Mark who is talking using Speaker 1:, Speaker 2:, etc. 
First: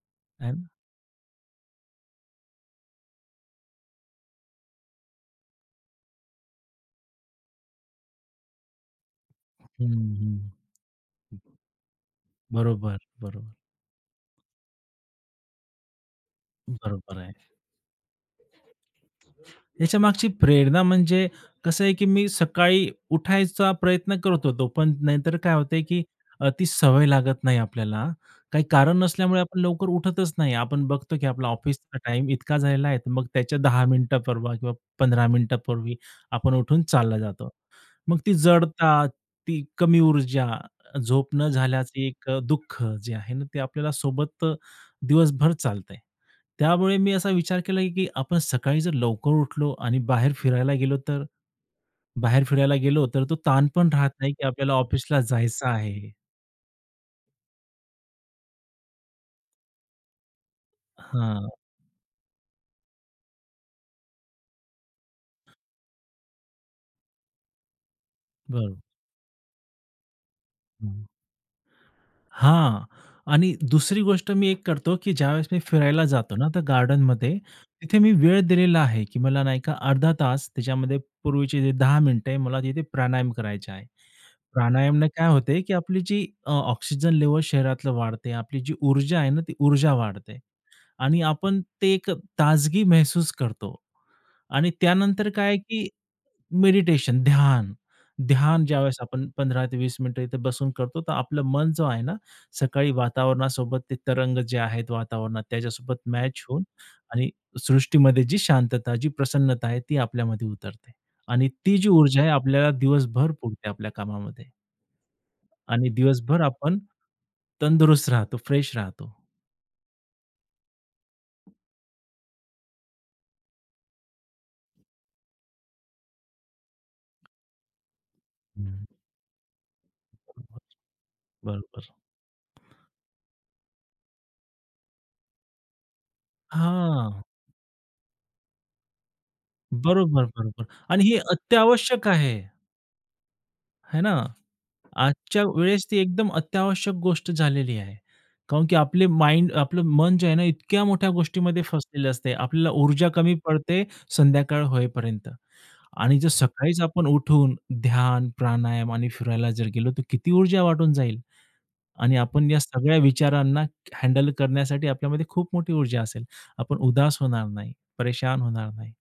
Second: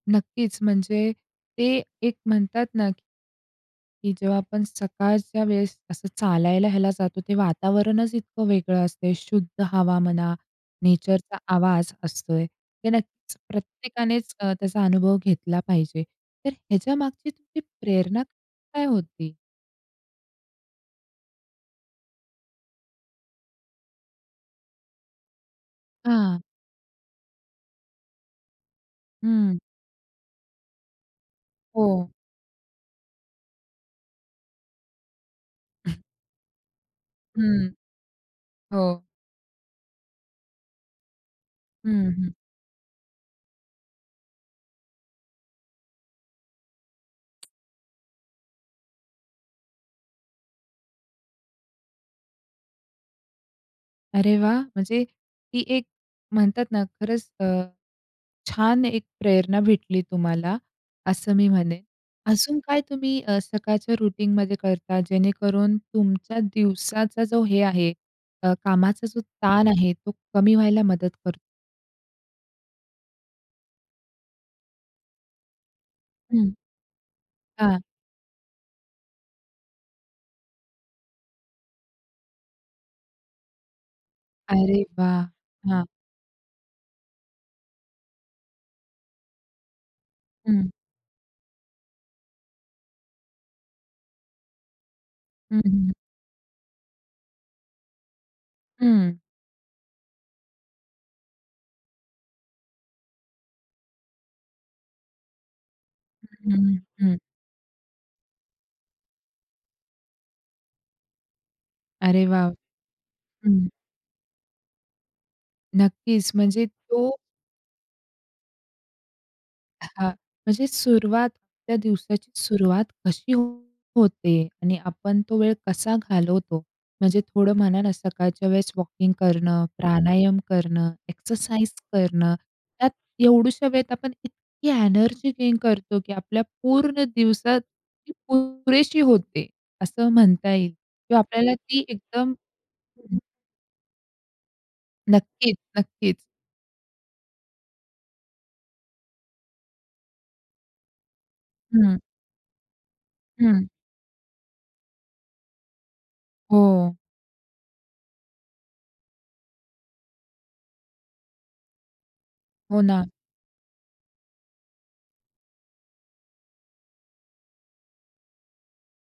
Speaker 1: नक्कीच.
Speaker 2: आणि
Speaker 1: म्हणजे ते एक म्हणतात ना की जेव्हा आपण सकाळच्या वेळेस असं चालायला ह्याला जातो ते वातावरणच इतकं वेगळं असते. शुद्ध
Speaker 2: हं,
Speaker 1: हवा म्हणा,
Speaker 2: हं.
Speaker 1: नेचरचा
Speaker 2: हं.
Speaker 1: आवाज असतोय. ते
Speaker 2: बरोबर,
Speaker 1: नक्कीच
Speaker 2: बरोबर.
Speaker 1: प्रत्येकानेच अ, त्याचा अनुभव घेतला पाहिजे. तर
Speaker 2: बरोबर
Speaker 1: ह्याच्यामागची
Speaker 2: आहे.
Speaker 1: तुमची प्रेरणा काय होती?
Speaker 2: ह्याच्या मागची प्रेरणा म्हणजे कसं आहे की मी सकाळी उठायचा प्रयत्न करत होतो, पण नाहीतर काय होत, की
Speaker 1: हां.
Speaker 2: अ, ती सवय लागत नाही आपल्याला. काही कारण नसल्यामुळे
Speaker 1: हं.
Speaker 2: आपण लवकर उठतच नाही आपण बघतो, की आपला ऑफिसचा
Speaker 1: हो.
Speaker 2: टाईम इतका झालेला आहे, मग त्याच्या 10 मिनिटापर्वी किंवा 15 मिनिटांपूर्वी आपण उठून चालला जातो.
Speaker 1: हं,
Speaker 2: मग ती
Speaker 1: हो.
Speaker 2: जडता, ती कमी ऊर्जा, झोप न
Speaker 1: हं,
Speaker 2: झाल्याचं एक
Speaker 1: हं.
Speaker 2: अ, दुःख, जे आहे ना, ते आपल्याला सोबत दिवसभर चालतंय. त्यामुळे मी असा विचार केला, की आपण सकाळी जर लवकर उठलो आणि बाहेर फिरायला गेलो तर? बाहेर फिरायला गेलो तर तो ताणपण राहत नाही
Speaker 1: अरे
Speaker 2: की
Speaker 1: वाह!
Speaker 2: आपल्याला
Speaker 1: म्हणजे
Speaker 2: ऑफिसला
Speaker 1: ती
Speaker 2: जायचं
Speaker 1: एक
Speaker 2: आहे.
Speaker 1: म्हणतात ना, खरंच अ, छान एक प्रेरणा भेटली तुम्हाला असं मी
Speaker 2: हां.
Speaker 1: म्हणेन. अजून काय तुम्ही अ, सकाळच्या रूटीनमध्ये करता जेणेकरून तुमच्या दिवसाचा जो हे आहे. अ,
Speaker 2: बरो
Speaker 1: कामाचा जो ताण आहे, तो कमी व्हायला
Speaker 2: हं, हं.
Speaker 1: मदत करतो?
Speaker 2: हां. आणि दुसरी गोष्ट मी एक करतो, की ज्यावेळेस मी फिरायला जातो ना,
Speaker 1: हं.
Speaker 2: तर गार्डनमध्ये.
Speaker 1: हां.
Speaker 2: तिथे मी वेळ दिलेला आहे की मला नाही का, अर्धा तास त्याच्यामध्ये पूर्वीचे जे 10 मिनिटं आहे, मला तिथे प्राणायाम करायचा आहे.
Speaker 1: अरे
Speaker 2: प्राणायामाने
Speaker 1: वाह!
Speaker 2: काय होते, की
Speaker 1: हां.
Speaker 2: आपली जी अ, ऑक्सिजन लेव्हल शरीरातले वाढते, आपली जी ऊर्जा आहे ना, ती ऊर्जा वाढते.
Speaker 1: हं.
Speaker 2: आणि आपण ते एक अ, ताजगी महसूस करतो आणि त्यानंतर काय आहे
Speaker 1: हं,
Speaker 2: की
Speaker 1: हं.
Speaker 2: मेडिटेशन, ध्यान. ध्यान ज्यावेळेस
Speaker 1: हं.
Speaker 2: आपण 15-20 मिनिटं इथे बसून करतो तर आपलं मन जो आहे ना सकाळी वातावरणासोबत ते तरंग जे आहे वातावरणात त्याच्यासोबत मॅच
Speaker 1: हं,
Speaker 2: होऊन
Speaker 1: हं, हं.
Speaker 2: आणि सृष्टीमध्ये जी शांतता, जी प्रसन्नता आहे ती आपल्यामध्ये उतरते आणि ती जी ऊर्जा
Speaker 1: अरे
Speaker 2: आहे
Speaker 1: वॉव!
Speaker 2: आपल्याला दिवसभर
Speaker 1: हं.
Speaker 2: पुरते आपल्या कामामध्ये. आणि
Speaker 1: नक्कीच.
Speaker 2: दिवसभर
Speaker 1: म्हणजे
Speaker 2: आपण
Speaker 1: तो
Speaker 2: तंदुरुस्त राहतो, फ्रेश राहतो.
Speaker 1: हां, म्हणजे सुरुवात त्या दिवसाची सुरुवात कशी होते आणि आपण तो वेळ कसा घालवतो, म्हणजे थोडं म्हणा ना, सकाळच्या
Speaker 2: हं,
Speaker 1: वेळेस
Speaker 2: हं.
Speaker 1: वॉकिंग करणं, प्राणायाम
Speaker 2: [unintelligible]
Speaker 1: करणं, एक्सरसाइज
Speaker 2: बरोबर.
Speaker 1: करणं त्यात एवढुशा वेळेत आपण इतकी एनर्जी गेन करतो की, आपल्या पूर्ण
Speaker 2: हां.
Speaker 1: दिवसात ती पुरेशी होते. असं
Speaker 2: बरोबर,
Speaker 1: म्हणता
Speaker 2: बरोबर
Speaker 1: येईल
Speaker 2: आणि हे
Speaker 1: किंवा आपल्याला ती
Speaker 2: अत्यावश्यक
Speaker 1: एकदम
Speaker 2: आहे. हे ना. आजच्या
Speaker 1: नक्कीच,
Speaker 2: वेळेस ती
Speaker 1: नक्कीच.
Speaker 2: एकदम अत्यावश्यक गोष्ट झालेली आहे. कारण की आपलं माइंड आपलं मन जे आहे ना, इतक्या मोठ्या गोष्टीमध्ये
Speaker 1: हं.
Speaker 2: फसलेलं असते, आपल्याला ऊर्जा कमी
Speaker 1: हं.
Speaker 2: पडते संध्याकाळ होईपर्यंत आणि जर सकाळीच
Speaker 1: हो.
Speaker 2: आपण उठून ध्यान, प्राणायाम आणि फिरायला जर गेलो, तर किती ऊर्जा वाटून जाईल. आणि आपण या
Speaker 1: हो
Speaker 2: सगळ्या
Speaker 1: ना.
Speaker 2: विचारांना हँडल करण्यासाठी आपल्यामध्ये खूप मोठी ऊर्जा असेल. आपण उदास होणार नाही, परेशान होणार नाही.